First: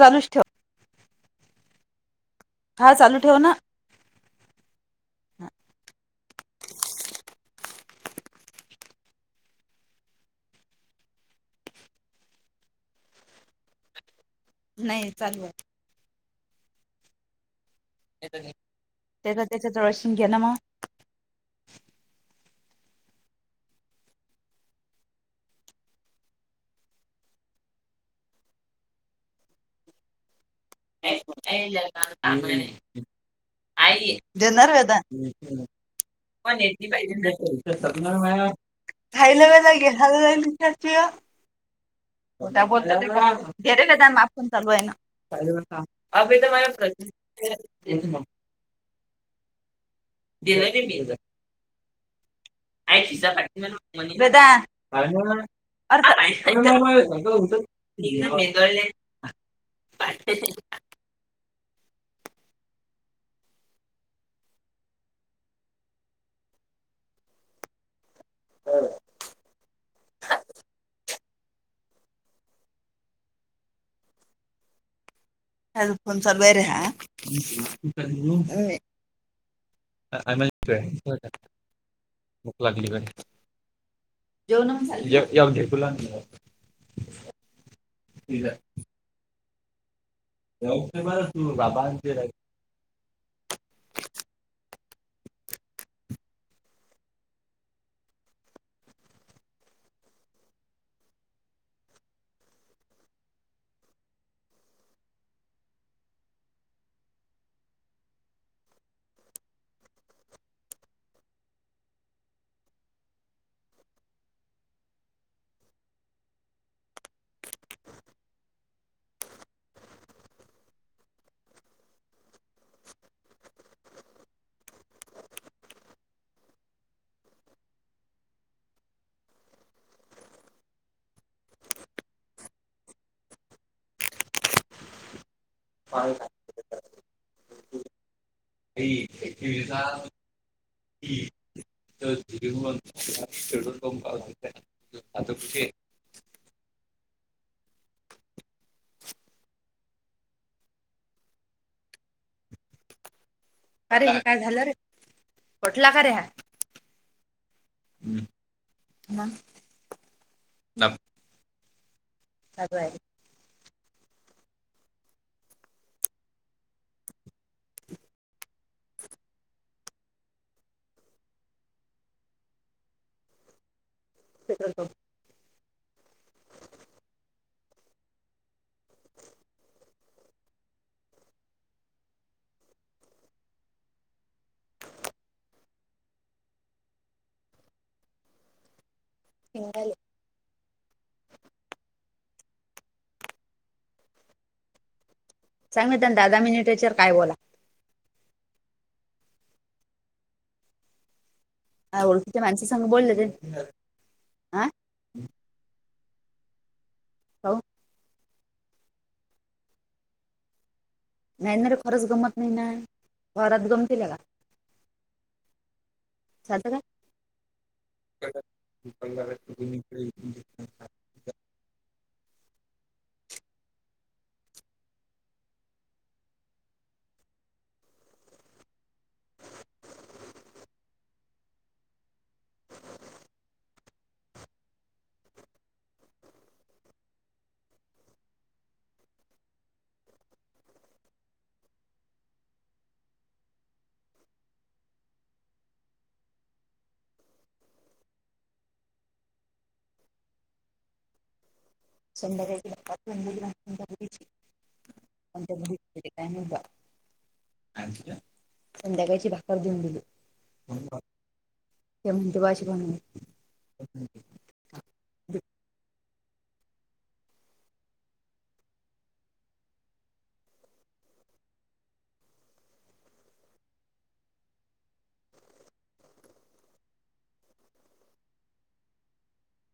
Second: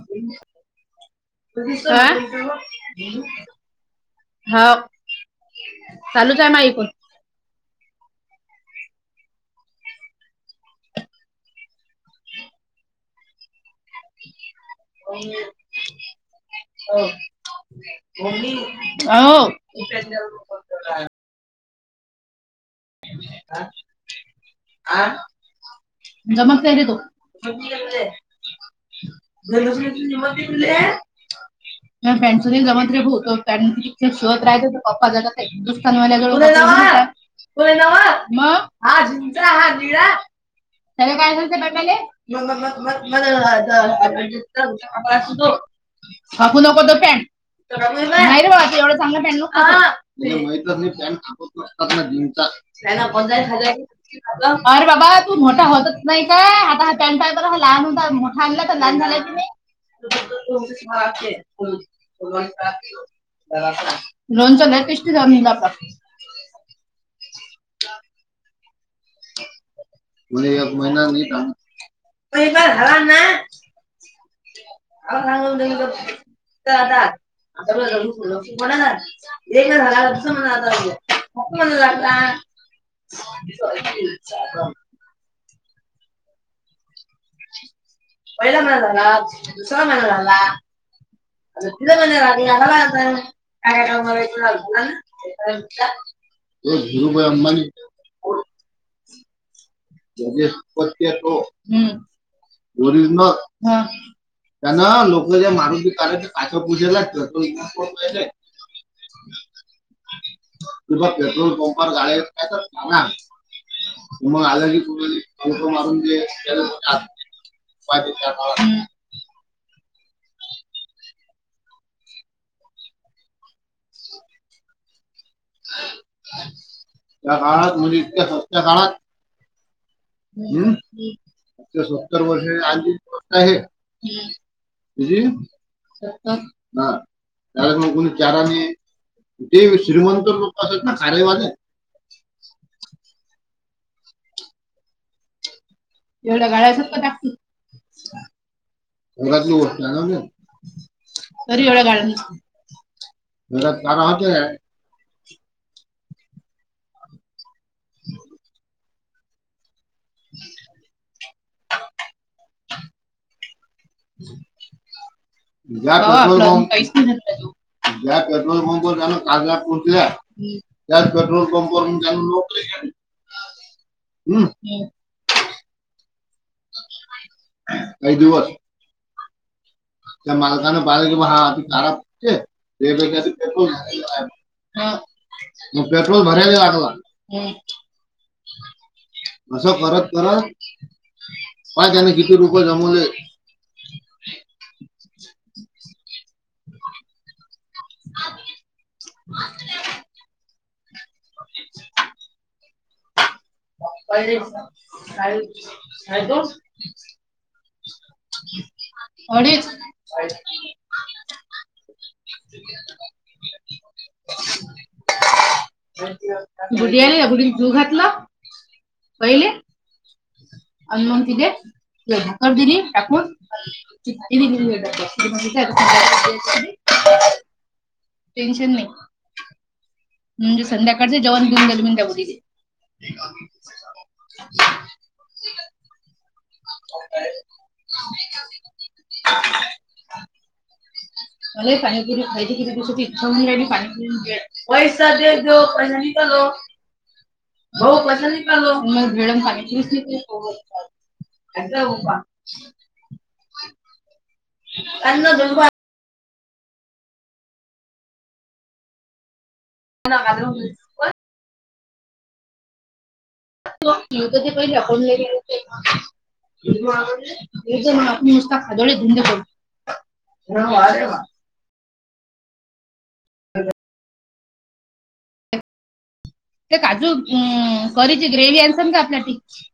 चालूच ठेव हा. हा चालू ठेव ना हाव चालूच आहे मा इकून.. हो नाही चालू [unintelligible] आहे मम्मी मी त्याला त्याच्या जवळशी घे ना [unintelligible] मग आ [unintelligible] नमक रे तू ज लक्ष्मी त मले [unintelligible] म प्यांडच नाही जमात रे भाऊ प्यांडच शिवत राहत देणार ते वेदा पप्पा ज दुकान वाल्या जवळुन ना मग हा झु खायला हा वेळेला झिरा घ्यायला जाईल विचारची त्याग काय असलते बघाले [unintelligible] मग त्या मग बोलतात ते का? तुम्हाला दे रे वेदा माप पण चालू आहे ना अबे तर तुलाोाकू मला नको तो प्रश्न पॅनट [unintelligible] नाही रे एवढ्या चांगल्या प्यांट नको दिलं काढु नाही मी त्याले जर. माहितच नाही [unintelligible] आई त्यांना पंस खिसा फाटली मला म्हणे. वेदा हजार अरे बाबा तू मोठा होतच अर्थ नाही आई का खिसा आता हा काय पॅन्ट [unintelligible] पाय लहान मोठया आणनला तर लहान झाल्या की नाही. अ [unintelligible] [unintelligible] लोनच लय टेस्टी झालं [unintelligible] जा आप तर [unintelligible] एक महिना नाही काम महिना झाला न.. हो [unintelligible] अ फोन चालू आहे रे हा सांग आात आता पण मी आहात [unintelligible] े का झा दस म्हण भूक म म्हण [unintelligible] जवन येवद कुला [unintelligible] व म झाला [unintelligible] स मन राला अ तिित मन बाबांचे राग- रा आला आ [unintelligible] [inaudible] भीरुभई अंबानी [unintelligible] ज पतोरंद [unintelligible] त्यान लोक जे मारुती कार काच्या पूजे लाटत तो इहि [unintelligible] ह [inaudible] तु पेट्रोल पंपवर गाड काय तर राणार [unintelligible] उ मग अलग [unintelligible] मारून [unintelligible] त्या काळात म्हणजे इतक्या सस्त्या काळात. हम्म आ सत्तर वर्षाच्या आधीची गोष्ट आहे हे. पाय- या को चारा म [unintelligible] अ एकती [unintelligible] [inaudible] लोकत ना खाेवाले [unintelligible] तरढून कम पाऊ हो आता कुठे [unintelligible] एवढ्या गाड्यास का टाकुण घरातली गोष्ट आहे ना.. तरी एवढं गाडया अरे काय झालं रे [inaudible] [inaudible] [inaudible] [inaudible] [inaudible] त्यात पेट्रोल पंपवरून त्यांन नोकली केली. काही दिवस. त्या मालकान बाहेर गाडया [unintelligible] खराब म पेट्रोल भरायला लागला. असं शिंगाले. करत करत पाय त्यान किती रुपये जमवले. [inaudible] [unintelligible] सांग म त्यां दध मिनिटेर काय बोला [inaudible] ओळखीच्या माणस सांग बोललं ते हा [inaudible] हो [inaudible] नाही ना रे खरंच गमत नाही ना घरात गमतील त्याला बुढी आली गुढीन जू घातला का पडला पहिले [unintelligible] [inaudible] [unintelligible] [inaudible] टेन्शन नाही म्हणजे संध्याकाळचं जेवण घन गल म त्यावर [inaudible] [inaudible] [inaudible] [inaudible] [inaudible] संध्याकाळीची त्यांना दुर्गा [inaudible] काय संध्याकाळची भाकर घऊन दिली घालून ते म्ह ते भाषपण [inaudible] [inaudible] [inaudible] [inaudible]